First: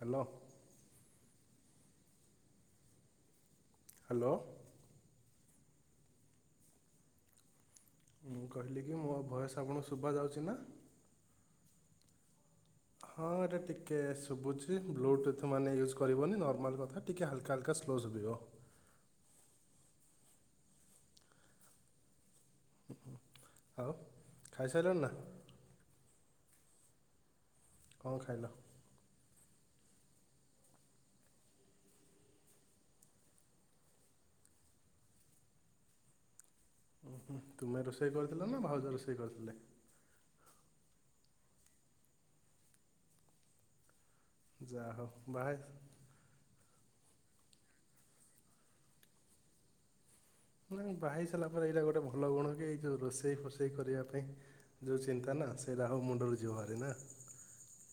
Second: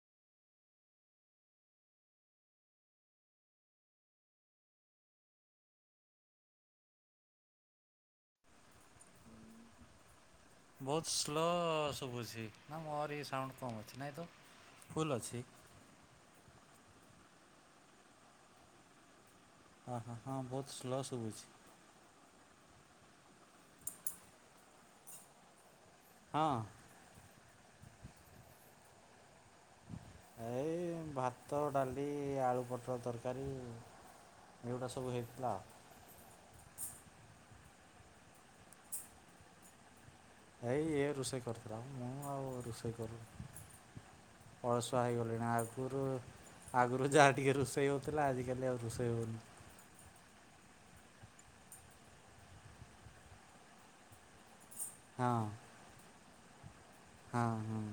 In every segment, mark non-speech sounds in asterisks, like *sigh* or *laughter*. Hello. Hello. ମୁଁ କହିଲି। ମୋ ବୟସ ଆପଣଙ୍କୁ ଶୁଭା ଯାଉଛି ନା। ସୁଭୁଛି। ହଁ ଏଟା ଟିକେ ଶୁଭୁଛି ଫୁଲ୍ ଅଛି ବ୍ଲୁଟୁଥ୍ ମାନେ ୟୁଜ୍ କରିବନି ନର୍ମାଲ। ଟିକେ ହଲକା ହଲକା ସ୍ଲୋ ଶୁଭିବ। ହ ହଁ ବହୁତ ସ୍ଲୋ ଶୁଭୁଛି। ଆଉ ଖାଇସାରିଲଣି ନା? ହଁ। କଣ ଖାଇଲ? ଏଇ ଭାତ ଡାଲି ଆଳୁ ପଟୋଳ ତରକାରୀ ଏଗୁଡ଼ା ସବୁ ହେଇଥିଲା। ତୁମେ ରୋଷେଇ କରିଥିଲ ନା ଭାଉଜ ରୋଷେଇ କରିଥିଲେ? ଏଇ ଇଏ ରୋଷେଇ କରୁଥିଲା ଆଉ ମୁଁ ଆଉ ରୋଷେଇ କରୁନି। ଯାହା ଅଳସୁଆ ହଉ ହେଇଗଲଲିଣି ବାହା ଆଗୁରୁ ଆଗରୁ ଯାହା ଟିକେ ରୋଷେଇ ହଉଥିଲା ଆଜିିକାଲି ଆଉ ରୋଷେଇ ହଉନି। ନା ବାହା ସାରିଲା ପରେ ଏଇଟା ଗୋଟେ ଭଲ ଗୁଣ କି ଏଇ ଯୋଉ ରୋଷେଇ ଫୋଷେଇ କରିବା ପାଇଁ ଯୋଉ ଚିନ୍ତା ହଁ ନା ସେଇ ରାହୁ ମୁଣ୍ଡରୁ *unintelligible* ନା ହଁ ହଁ।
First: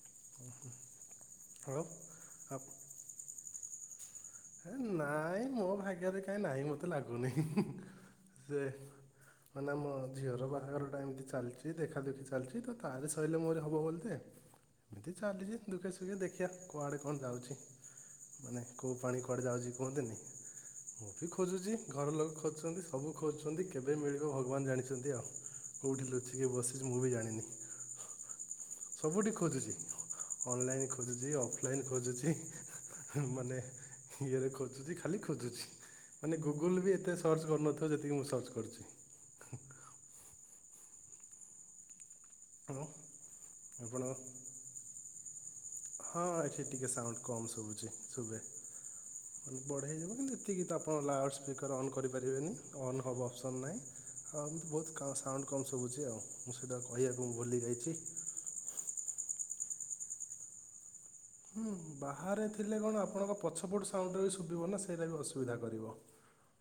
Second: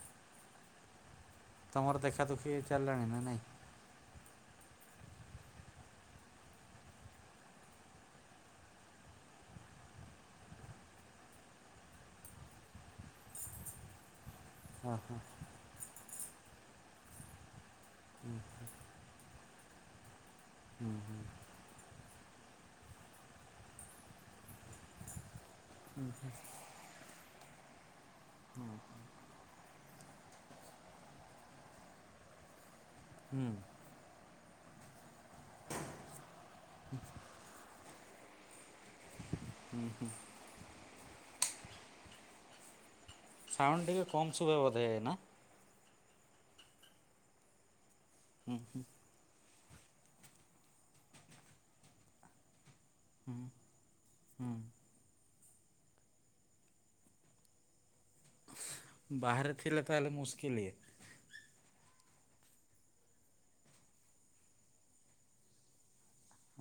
*unintelligible* ତମର ଦେଖା ଦୁଃଖି ଆପ୍ ଚାଲିଲାଣି ନା ନାଇଁ। ନାଇଁ ମୋ ଭାଗ୍ୟରେ କାହିଁ ନାହିଁ ମତେ ଲାଗୁନି ସେ ମାନେ ମୋ ଝିଅର ବାହାଘର ଟା ଏମିତି ଚାଲିଛି ଦେଖାଦୁଖି ଚାଲିଛି ତ ତାର ସରିଲେ ମୋରି ହବ ବୋଧେ। ହଁ ଏମିତି ହଁ ଚାଲିଛି ଦୁଃଖେ ସୁଖେ ଦେଖ ଦେଖିଆ କୁଆଡେ କଣ ଯାଉଛି। ହୁଁ ମାନେ କ କଆଡେ ଯାଉଛି କୁହନ୍ତିନି। ହୁଁ ମୁଁ ହୁଁ ବି ଖୋଜୁଛି ଘର ଲୋକ ଖୋଜୁଛନ୍ତି ସବୁ ଖୋଜୁଛନ୍ତି କେବେ ମିଳିବ ଭଗବାନ ଜାଣିଛନ୍ତି ଆଉ। କୋଉଠି ଲୁଚିକି ବସିଛି ମୁଁ ବି ଜାଣିନି। ସବୁଠି ଖୋଜୁଛି ଅନଲାଇନ ଖୋଜୁଛି ଅଫଲାଇନ ଖୋଜୁଛି। ହୁଁ ମାନେ ଇଏରେଖ ଖାଲି ଖୋଜୁଛି ମାନେ ଗୁଗୁଲ ବି ଏତେ ସର୍ଚ୍ଚ କରୁନଥିବ ତ ଯେତିକି ମୁଁ ସର୍ଚ୍ଚ କରୁଛି। ହୁଁ ହୁଁ ହ୍ୟାଲୋ। ସାଉଣ୍ଡ ଟିକେ କମ ସୁୁବେ ବୋଧେ ନା। ହଁ ଏଠି ଟିକେ ସାଉଣ୍ଡ କମ୍ ଶୁଭୁଛି। ଶୁଭେ ହୁଁ ହୁଁ। ମାନେ ବଢଢେଇ ହେଇଯିବ କିନ୍ତୁ ଏତିକି ତ ଆପଣ ଲାଉଡ଼୍ ସ୍ପିକର୍ ଅନ୍ କରିପାରିବେନି ଅନ୍ ହେବା ହୁଁ ଅପସନ୍ ନାହିଁ ଆଉ ହୁଁ। ଏମିତି ବହୁତ ସାଉଣ୍ଡ କମ୍ ଶୁଭୁଛି ଆଉ ମୁଁ ସେଇଟା କହିବାକୁ ମୁଁ ଭୁଲି ଯାଇଛି। ବାହାରେ ଥିଲେ ତାହେଲେ ମୁସ୍କିଲ ଏ- ହୁଁ ବାହାରେ ଥିଲେ କଣ ଆପଣଙ୍କ ପଛପଟୁ ସାଉଣ୍ଡ ବି ଶୁଭିବ ନା ସେଇଟା ବି ଅସୁବିଧା କରିବ।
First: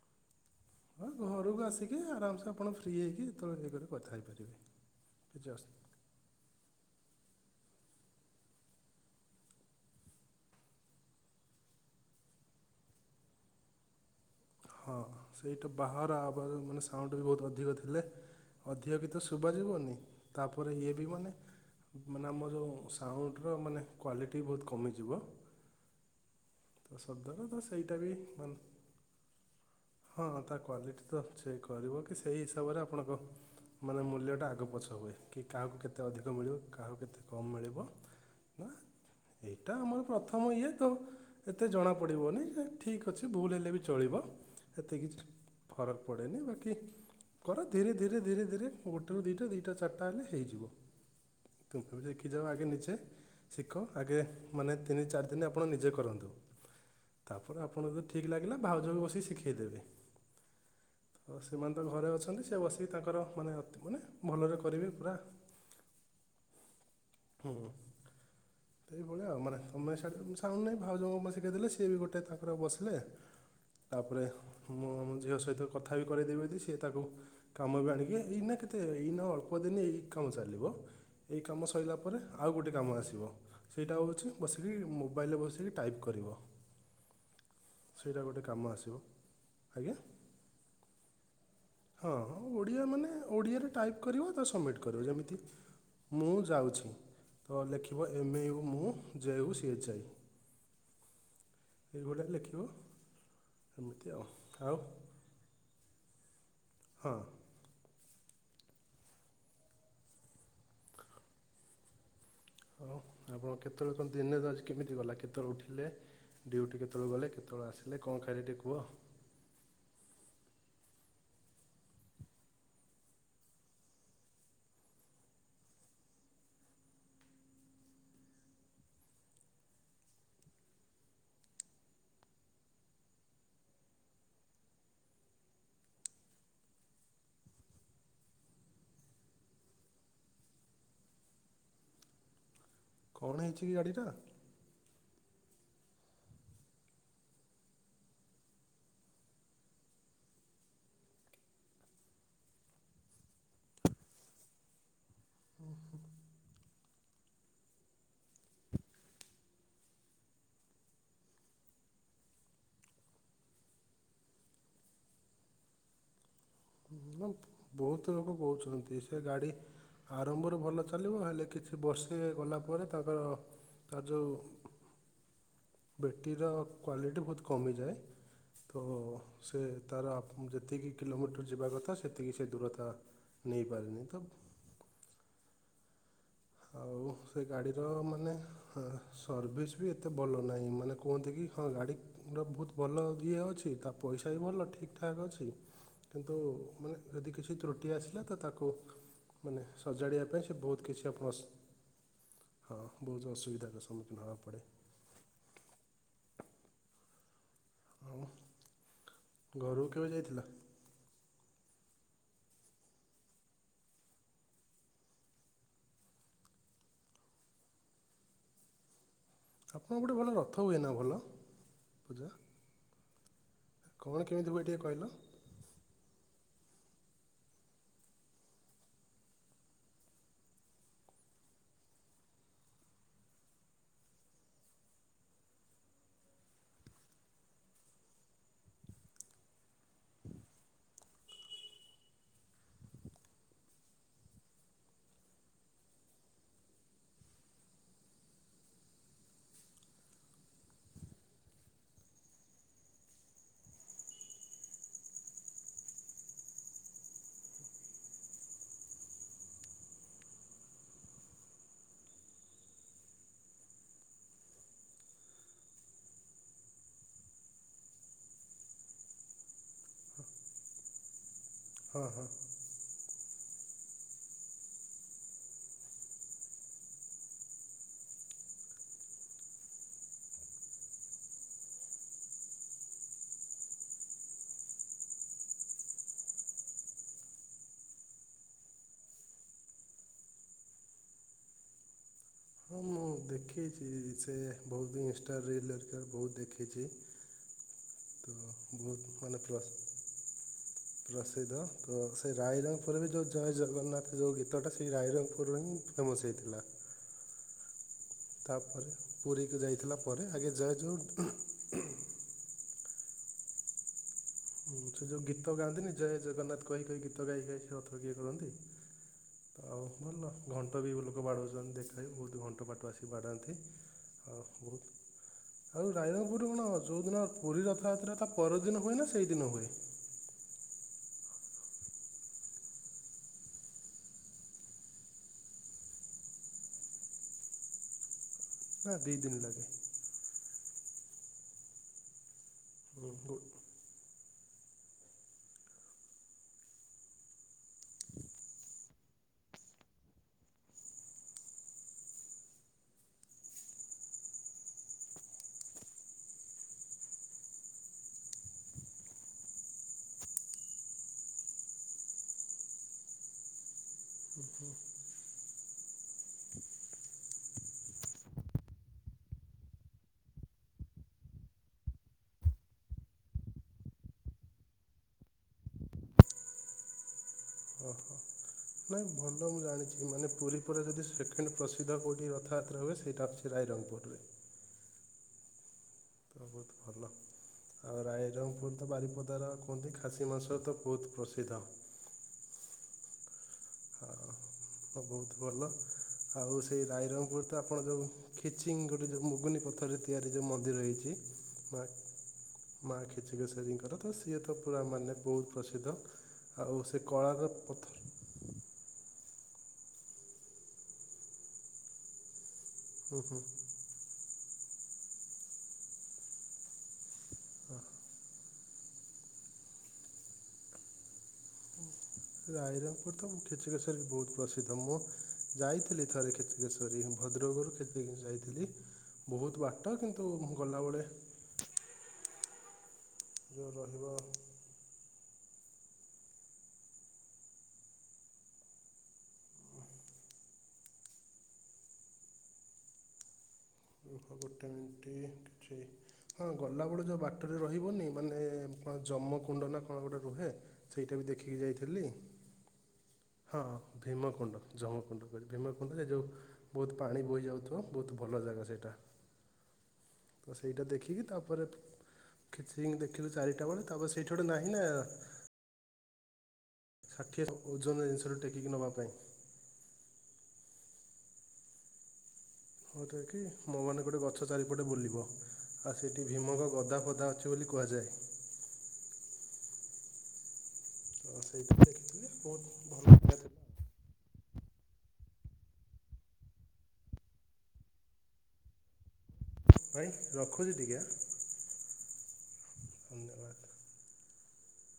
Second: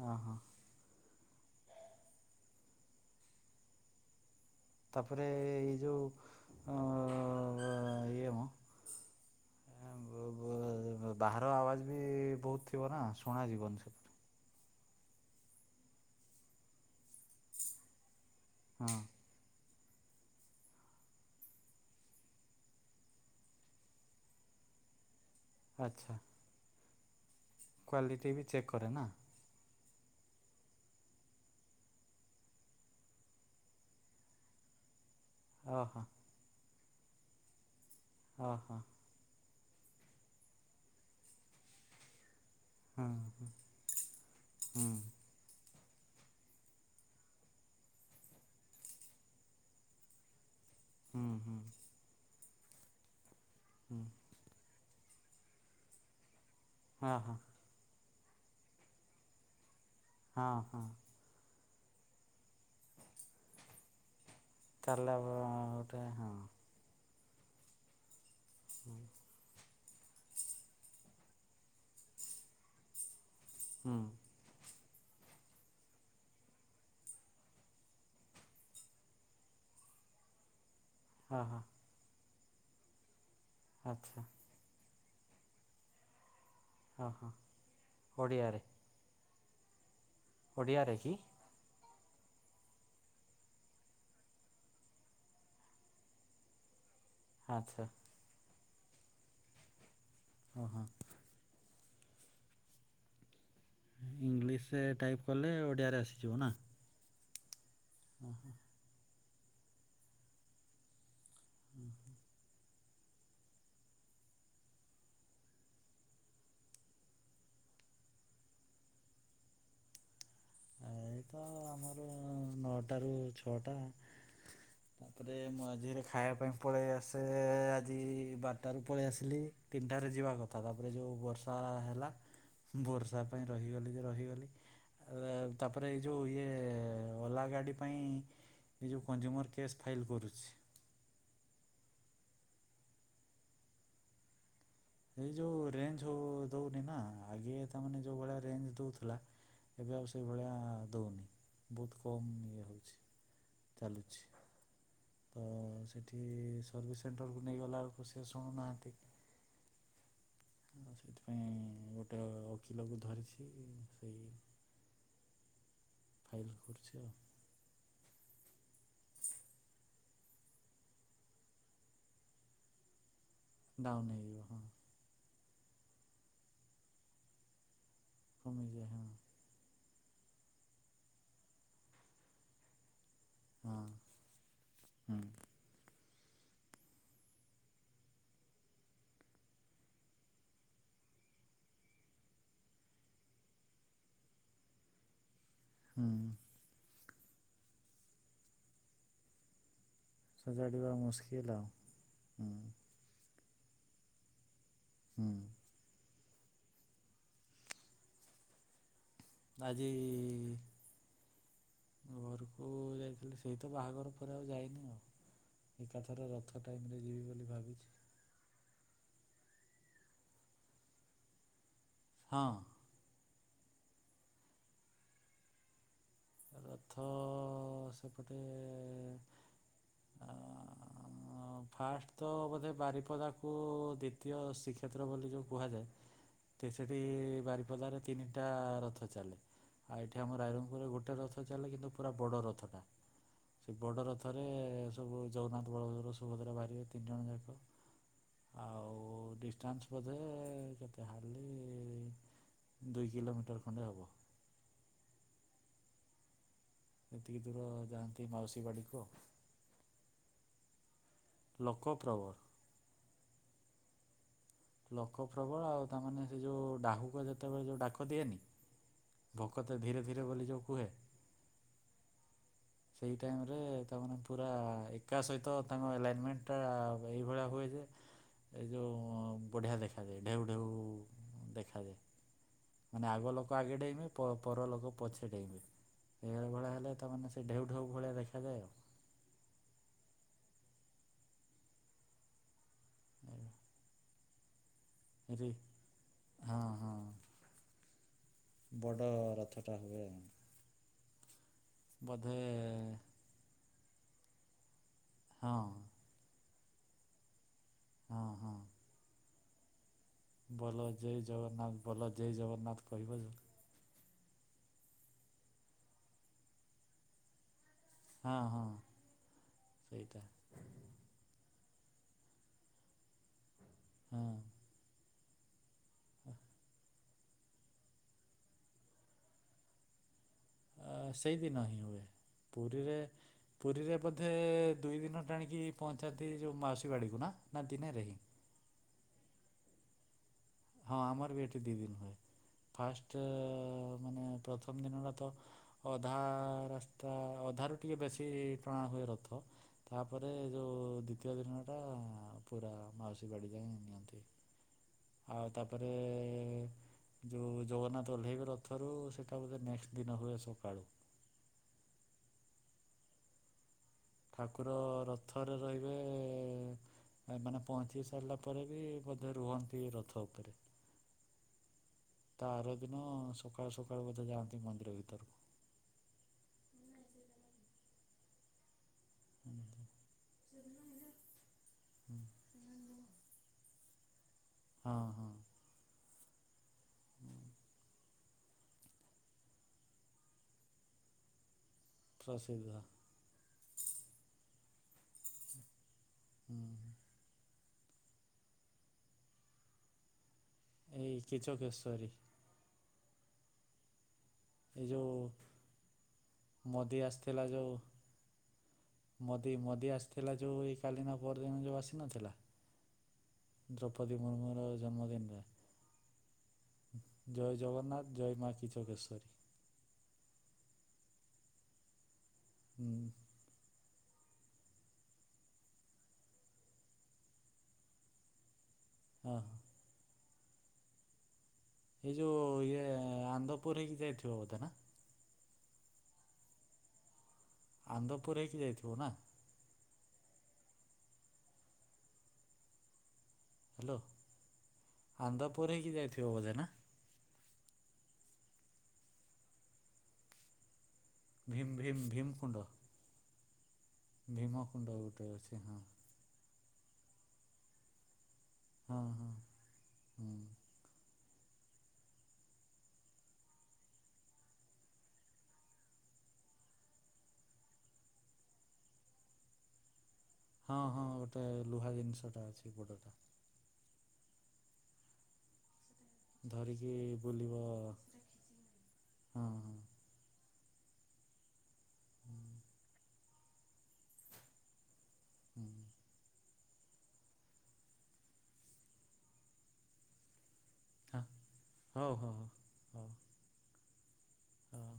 ଓ ହୋ। ହଁ ଘରକୁ ଆସିକି ଆରାମସେ ଆପଣ ଫ୍ରି ହେଇକି ଯେତେବେଳେ ଇଏ କରି କଥା ହେଇପାରିବେ। ତାପରେ କିଛି ଏଇ ଅସୁ ଯୋଉ ଅ ଇଏ ମୁ ବାହାର ଆବାଜ ବି ବହୁତ ଥିବ ନା ଶୁଣା ଯିବନି ସେ ହଁ ସେଇଟା ବାହାର ଆ ମାନେ ସାଉଣ୍ଡ ବି ବହୁତ ଅଧିକ ଥିଲେ ଅଧିକ ହଁ ଗୀତ ଶୁଭା ଯିବନି? ତାପରେ ଇଏ ବି ମାନେ ମାନେ ଆମର ଯୋଉ ସାଉଣ୍ଡର ମାନେ କ୍ଵାଲିଟି ବହୁତ କମିଯିବ। ଆଚ୍ଛା। ସତ ନା। କ୍ଵାଲିଟି ବି ଚେକ୍ କରେ ନା। ହଁ ତା କ୍ୱାଲିଟି ତ ଚେକ୍ କରିବ କି ସେଇ ହିସାବରେ ଆପଣଙ୍କ ମାନେ ମୂଲ୍ୟ ଟା ଆଗ ପଛ ହୁଏ। କି କାହାକୁ ଓହୋ କେତେ ଅଧିକ ମିଳିବ କାହାକୁ କେତେ କମ୍ ମିଳିବ? ଓ ନା ହୋ। ଏଇଟା ଆମର ପ୍ରଥମ ଇଏ ତ ଏତେ ଜଣାପଡ଼ିବନି। ଠିକ୍ ହୁଁ ଅଛି ହୁଁ ଭୁଲ ହେଲେ ବି ଚଳିବ। ଏତେ ହୁଁ। କିଛି ଫରକ ପଡ଼େନି ବାକି କର ଧୀରେ ଧୀରେ ଧୀରେ ଧୀରେ ଗୋଟେରୁ ଦିଇଟା ଦୁଇଟା ଚାରିଟା ହେଲେ ହେଇଯିବ। ହୁଁ ହୁଁ ତମକୁ ବି ଦେଖି କି ଯାଅ ଆଗେ ନିଜେ ଶିଖ ହୁଁ ଆଗେ ମାନେ ତିନି ଚାରି ଦିନ ଆପଣ ନିଜେ କରନ୍ତୁ। ହଁ ହଁ ତାପରେ ଆପଣ ଯ ଠିକ ଲାଗିଲା ଭାଉଜଙ୍କୁ ବସେଇକି ଶିଖେଇ ଖେଇଦେବେ। ହଁ ହଁ। ସେମାନେ ତ ଘରେ ଅଛନ୍ତି ସେ ବସିକି ତାଙ୍କର ମାନେ ଅ ମାନେ ଭଲରେ କରିବେ ପୁରା ତାହେଲେ ଗୋଟେ ହଁ। ହୁଁ। ସେଇ ଭଳିଆ ଆଉ ମାନେ ତମେ ଶାଉଣ୍ଡ ନାହିଁ ଭାଉଜଙ୍କୁ ଶିଖାଇଦେଲେ ସିଏ ବି ଗୋଟେ ତାଙ୍କର ବସିଲେ ହୁଁ ତାପରେ ମୁଁ ଆମ ଝିଅ ସହିତ କଥା ବି କରେଇଦେବିି ଯଦି ସିଏ ତାକୁ କାମ ବି ଆଣିକି ଏଇନା କେତେ ଏଇନା ଅଳ୍ପ ଦିନ ଏଇ କାମ ଚାଲିବ। ଏଇ ହଁ କାମ ହଁ ସ ତାପରେ ଆଉ ଗୋଟେ କାମ ଆସିବ। ସେଇଟା ଆଚ୍ଛା ହଉଛି ବସିକି ମୋ ମୋବାଇଲରେ ବସିକି ଟାଇପ୍ କରିବ। ଓ ହୋ ସେଇଟା ଗୋଟେ କାମ ଓଡ଼ିଆରେ। ଆସିବ ଆଜ୍ଞା। ଓଡ଼ିଆରେ କି? ହଁଁ ଓଡ଼ିଆ ମାନେ ଓଡ଼ିଆରେ ଟାଇପ୍ କରିବ ତ ସବମିଟ୍ କରିବ ଯେମିତି, ମୁଁ ଯାଉଛି। ତ ଆଚ୍ଛା ଲେଖିବ ଏମ ୟୁ ମୁଁ ଯେ ୟୁ ସି ଏଚ ଆଇ। ଓହୋ। *unintelligible* ଏଗୁଡା ଲେଖିବ। ଏମିତି ଆଉ ଆଉ ଇଂଲିଶରେ ଟାଇପ କଲେ ଓଡିଆରେ ଆସେ। ଯିବୁ ନା ହଁ। *inaudible* *inaudible* ଆଉ କେତୋବେଳେ ଆପଣ ଦିନରେ ଆଜି କେମିତି ଗଲା କେତୋବେଳେ ଉଠିଲେ ଡ଼ିଉଟି କେତୋବେଳେ ଗଲେ କେତୋବେଳେ ଆସିଲେ କଣ ଖାଇଲେ ଟିକେ କୁହ ଏଇ ତ ଆମର ନଅଟା ରୁ ଛଅଟା ତାପରେ ମୁଁ ମଝିରେ ଖାଇବା ପାଇଁ ପଳେଇ ଆସେ ଆଜି ବାରଟା ରୁ ପଳେଇ ଆସିଲି ତିନିଟାରେ ଯିବା କଥା ତାପରେ ଯୋଉ ବର୍ଷା ହେଲା ବର୍ଷା ପାଇଁ ରହିଗଲି ଯେ ରହିଗଲି। ତାପରେ ଏଇ ଯୋଉ ଇଏ ଓଲା ଗାଡି ପାଇଁ ଏ ଯୋଉ କଂଜୁମର କେସ୍ ଫାଇଲ କରୁଛି। କଣ ହେଇଛି କି ଗାଡ଼ିଟା? ଏଇ ଯେଉ ରେଞ୍ଜ ହୋଉ ଦଉନି ନା ଆଗେ ତାମାନେ ଯେଉଁ ଭଳିଆ ରେଞ୍ଜ ଦଉଥିଲା ଏବେ ଆଉ ସେଇ ଭଳିଆ ଦଉନି ବହୁତ କମ୍ ଇଏ ହଉଛି ଚାଲୁଛି ତ ସେଇଠି ସର୍ଭିସ୍ ସେଣ୍ଟରକୁ ନେଇଗଲା ବଳକୁ ସେଏ ଶୁଣୁନାହାନ୍ତି। ଆଉ ସେଥିପାଇଁ ଗୋଟେ ଓକିଲକୁ ଧରିଛି ସେଇ ଫାଇଲ କରୁ ଏବଂ ବହୁତ ଲୋକ କହୁଛନ୍ତି ସେ ଗାଡ଼ି ଆରମ୍ଭରୁ ଭଲ ଚାଲିବ ହେଲେ କିଛି ବର୍ଷେ ଗଲା ପରେ ତାଙ୍କର ଡାଉନ ହୋଇଯିବ ହଁ। ବ୍ୟାଟରୀ ର କ୍ଵାଲିଟି ବହୁତ କମିଯାଏ। ତ କମିଯାଏ ହଁ ସେ ତାର ଯେତିକି କିଲୋମିଟର ଯିବା କଥା ସେତିକି ସେ ଦୂରତା ହଁ ନେଇପାରିନି ତ ହୁଁ ଆଉ ସେ ଗାଡ଼ିର ମାନେ ସର୍ଭିସ୍ ବି ଏତେ ଭଲ ନାହିଁ ମାନେ କୁହନ୍ତି କି ହଁ ଗାଡ଼ିର ବହୁତ ଭଲ ଇଏ ଅଛି ତା ପଇସା ବି ଭଲ ଠିକ୍ ଠାକ୍ ଅଛି। ହୁଁ କିନ୍ତୁ ମାନେ ଯଦି କିଛି ତ୍ରୁଟି ଆସିଲା ତ ତାକୁ ମାନେ ସଜାଡ଼ିବା ପାଇଁ ସେ ବହୁତ କିଛି ହଁ ହୁଁ। ଅସୁବିଧା ର ସମ୍ମୁଖୀନ ହେବାକୁ ପଡ଼େ। ହୁଁ। ଆଜି ଘରୁକୁ କେବେ ଯାଇଥିଲା? ଘରକୁ ଯାଇଥିଲି ସେଇ ତ ବାହାଘର ପରେ ଆଉ ଯାଇନି ଆଉ ଏକାଥରେ ରଥ ଟାଇମରେ ଯିବି ବୋଲି ଭାବିଛି। ଆପଣଙ୍କ କୋଉଠି ଭଲ ରଥ ହୁଏ ନା ଭଲ? ପୂଜା ହଁ। କଣ କେମିତି ହୁଏ ଟିକି କହିଲ? ରଥ ସେପଟେ ଫାଷ୍ଟ ତ ବୋଧେ ବାରିପଦା କୁ ଦ୍ଵିତୀୟ ଶ୍ରୀକ୍ଷେତ୍ର ବୋଲି ଯୋଉ କୁହାଯାଏ ସେଠି ବାରିପଦାରେ ତିନିଟା ରଥ ଚାଲେ ଆଉ ଏଇଠି ଆମ ରାଇରଙ୍ଗପୁରରେ ଗୋଟେ। ଗୋଟେ ରଥ ଚାଲେ କିନ୍ତୁ ପୁରା ବଡ଼ ରଥଟା ସେ ବଡ଼ ରଥରେ ସବୁ ଜଗନ୍ନାଥ, ବଳଦ, ସୁଭଦ୍ରା ବାହାରିବେ ତିନି ଜଣ ଯାକ ଆଉ ଡିଷ୍ଟାନ୍ସ ବୋଧେ କେତେ ହାଲି ଦୁଇ କିଲୋମିଟର ଖଣ୍ଡେ ହବ। ଏତିକି ଦୂର ଯାଆନ୍ତି ମାଉସୀ ବାଡ଼ିକୁ ଲୋକପ୍ରବର ଲୋକ ପ୍ରବଳ ଆଉ ତାମାନେ ସେ ଯୋଉ ଡାହୁକ ଯେତେବେଳେ ଯୋଉ ଡାକ ଦିଏନି ଭୋକତ ଧୀରେ ଧୀରେ ବୋଲି ଯୋଉ କୁହେ ହଁ ହଁ। ସେଇ ଟାଇମରେ ତାମାନେ ପୁରା ଏକା ସହିତ ତାଙ୍କ ଏଲାଇନମେଣ୍ଟଟା ଏଇଭଳିଆ ହୁଏ ଯେ ଏ ଯୋଉ ବଢିଆ ଦେଖାଯାଏ ଢେଉ ଢେଉ ଦେଖାଯାଏ ମାନେ ଆଗ ଲୋକ ଆଗେ ଡେଇଁବେ ପରଲୋକ ପଛେ ଡେଇଁବେ ସେଇଭଳିଆ ହେଲେ ତାମାନେ। ସେ ଢେଉ ଢେଉ ଭଳିଆ ଦେଖାଯାଏ ଆଉ। ହଁ ମୁଁ ଆଉ। ଦେଖେଇଛି ସେ ବହୁତ ବି ଇନଷ୍ଟା ରି ରିଲ ଘରିକା ବହୁତ ହଁ ଦେଖିଛି ହଁ ତ ବଡ଼ ବହୁତ ମାନେ ପ୍ର ରଥଟା ହୁଏ ଆଉ। ରସ୍, ସେଇ ତ ତ ସେଇ ବୋଧେ ରାଇରଙ୍ଗପୁରେ ବି ଯୋଉ ଜୟ ଜଗନ୍ନାଥ ଯୋଉ ଗୀତଟା, ସେ ହଁ ରାଇରଙ୍ଗପୁରରେ ହିଁ ଫେମସ୍ ହେଇଥିଲା। ତାପରେ ପୁରୀକୁ ଯାଇ ବୋଲୋ ଜୟ ଜଗନ୍ନାଥ ବୋଲୋ ଜୟ ଜଗନ୍ନାଥ। କହିବ *inaudible* ହୁଁ ସେ ଯୋଉ ଗୀତ ଗାଆନ୍ତିନି ଜୟ ଜଗନ୍ନାଥ କହି କହି ଗୀତ ଗାଇ ଗାଇ କିଏ ହଁ କରନ୍ତି ହଁ ଆଉ ସେଇଟା। ଭଲ ଘଣ୍ଟ ବି ଲୋକ ବାଡ଼ଉଛନ୍ତି। ଦେଖା ବହୁତ ଘଣ୍ଟପାଟୁଆ ଆସି ବାଢ଼ାନ୍ତି। ହ ବହୁତ *inaudible* ଆଉ ରାଇରଙ୍ଗପୁରରୁ କଣ ହ ଯୋଉ ଦିନ ପୁରୀ ରଥଯାତ୍ରା ତାପର ଦିନ ହୁଏନା ସେ ସେଇ ଦିନ ହୁଏ। ସେଇଦିନ ହିଁ ପୁରୀରେ ପୁରୀରେ ବୋଧେ ଦୁଇ ଦିନ ଟାଣିକି ପହଞ୍ଚାନ୍ତି ଯୋଉ ମାଉସୀ ବାଡ଼ିକୁ ନା, ନା ଦିନେରେ। ନା ଦି ଦିନ ଲାଗେ *inaudible* ହଁ ଆମର ବି ଏଠି ଦି ଦିନ। ହୁଁ, ଫାଷ୍ଟ ଗୋ- ଏ, ମାନେ ପ୍ରଥମ ଦିନ ଟା ତ ଅଧା ରାସ୍ତା ଅଧା ରୁ ଟିକେ ବେଶୀ ଟଣା ହୁଏ ରଥ ତାପରେ ଯୋଉ ଦ୍ଵିତୀୟ ଦିନ ଟା ପୁରା ମାଉସୀ ବାଡି ଯାଏ ନିଅନ୍ତି। ଆଉ ତାପରେ ଯୋଉ ଜଗନ୍ନାଥ ଓହ୍ଲେଇବେ ରଥରୁ ସେଟା ବୋଧେ ନେକ୍ସଟ ଦିନ ହୁଏ ସକାଳୁ। ଠାକୁର ରଥରେ ରହିବେ ମାନେ ପହଞ୍ଚି ସାରିଲା ପରେ ବି ମଧ୍ୟ ରୁହନ୍ତି ରଥ ଉପରେ ତା ଆର ଦିନ ସକାଳୁ ସକାଳୁ ବୋଧେ ଯାଆନ୍ତି ମନ୍ଦିର ଭିତରକୁ। ଓହୋ ନାଇଁ ଭଲ ମୁଁ ଜାଣିଛି ମାନେ ପୁରୀ ପରେ ଯଦି ସେକେଣ୍ଡ ପ୍ରସିଦ୍ଧ କୋଉଠି ରଥଯାତ୍ରା ହୁଏ ସେଇଟା ହୋଉଛି ରାଇରଙ୍ଗପୁରରେ ହଁ ହଁ ତ ବହୁତ ଭଲ। ଆଉ ରାଇରଙ୍ଗପୁର ତ ବାରିପଦାର କୁହନ୍ତି ଖାସି ମାଂସ ତ ବହୁତ ପ୍ରସିଦ୍ଧ। *inaudible* ତ ବହୁତ ଭଲ। ଆଉ ସେଇ ହୁଁ ରାଇରଙ୍ଗପୁର ତ ଆପଣ ଯୋଉ ଖିଚିଙ୍ଗ ଗୋଟେ ଯୋଉ ମୁଗୁନି ପଥରେ ତିଆରି। ମନ୍ଦିର ହେଇଚି, ଏଇ କିଚକେଶ୍ୱରୀ ମାଆ ଖେଚିକେଶରି ଙ୍କର ତ ସେ, ଏ ତ ପୁରା ଏଇ ଯୋଉ ମାନେ ବହୁତ ପ୍ରସିଦ୍ଧ ଆଉ ମୋଦି ସେ ଆସିଥିଲା କଳାର ଯୋଉ ପଥର ମୋଦି ମୋଦି ଆସିଥିଲା ଯୋଉ ଏଇ କାଲିନା ପର ଦିନ ଯୋଉ ଆସିନଥିଲା। ହୁଁ ହୁଁ ଦ୍ରୌପଦୀ ମୁର୍ମୁ, ଜନ୍ମଦିନରେ ଜୟ ଜଗନ୍ନାଥ ଜୟ ମା କି ଚୋଗେଶ୍ଵରୀ, ହୁଁ ରାଇରଙ୍ଗପୁର ପୁର ତ କିଚେକେଶ୍ବରୀ ବହୁତ ପ୍ରସିଦ୍ଧ ମୁଁ ଯାଇଥିଲି ଥରେକେଶଵରୀ ଭଦ୍ରକରୁ ଯାଇଥିଲି। ହଁ ବହୁତ ବାଟ କିନ୍ତୁ, ତ ଗଲାବେଳେ ଜୋ ଇଏ ଯେଉଁ ଆନ୍ଦପୁର ହେଇକି ରହିବ ଯାଇଥିବ ବୋଧେ ନା? ଆନ୍ଦପୁର ହେଇକି ଯାଇଥିବ ନା? ହ୍ୟାଲୋ। ଗୋଟେ ମିନିଟ ଆନ୍ଦପୁର କିଛି ହେଇକି ଯାଇଥିବ ହଁ ବୋଧେ ନା ଗଲାବେେଳ ଯୋଉ ବା ବାଟରେ ରହିବନି ମାନେ କଣ ଜମ କୁଣ୍ଡ ନା କଣ ଗୋଟେ ରୁହେ। ସେଇଟା ବି ଦେଖିକି ଭୀମ ଭୀମ ଯାଇଥିଲି। ଭୀମ କୁଣ୍ଡ ହଁ। ଭୀମକୁଣ୍ଡ ଭୀମକୁୁଣ୍ଡ ଗୋଟେ ଜମକୁଣ୍ଡ କୁ ଅଛି ହଁ ଭୀମକୁଣ୍ଡ ଏ ଯେଉଁ ବହୁତ ପାଣି ବୋହି ଯାଉଥିବ ବହୁତ ଭଲ ଜାଗା ସେଇଟା ହଁ ହଁ ହୁଁ ତ ସେଇଟା ଦେଖିକି ତାପରେ ଖିଚିଙ୍ଗ ଦେଖିଲୁ ଚାରିଟା ବେଳେ ତାପରେ ସେଇଠି ଗୋଟେ ନାହିଁ ନା ସାଠିଏ ଓଜନ ଜିନିଷଠ ଟେକିକି ନେବା ପାଇଁ ହଁ ହଁ ଗୋଟେ ଲୁହା ଜିନିଷ ଟା ଅଛି। ବଡ଼ଟା। *unintelligible* ମୋ ମାନ ଗୋଟେ ଗଛ ଚାରିପଟେ ବୁଲିବ। ଆଉ ସେଇଠି ଭୀମଙ୍କ ଧରିକି ଗଦା ପଦା ଅଛି ବୁଲିବ ବୋଲି କୁହାଯାଏ। ହଁ ହଁ ହ ସେଇଠି ଦେଖିଥିଲି ବହୁତ ଭଲ। *inaudible* ଭାଇ ରଖ ହ ହଉ ହଉ ହଉ ହଉ। ଧନ୍ୟବାଦ ହଉ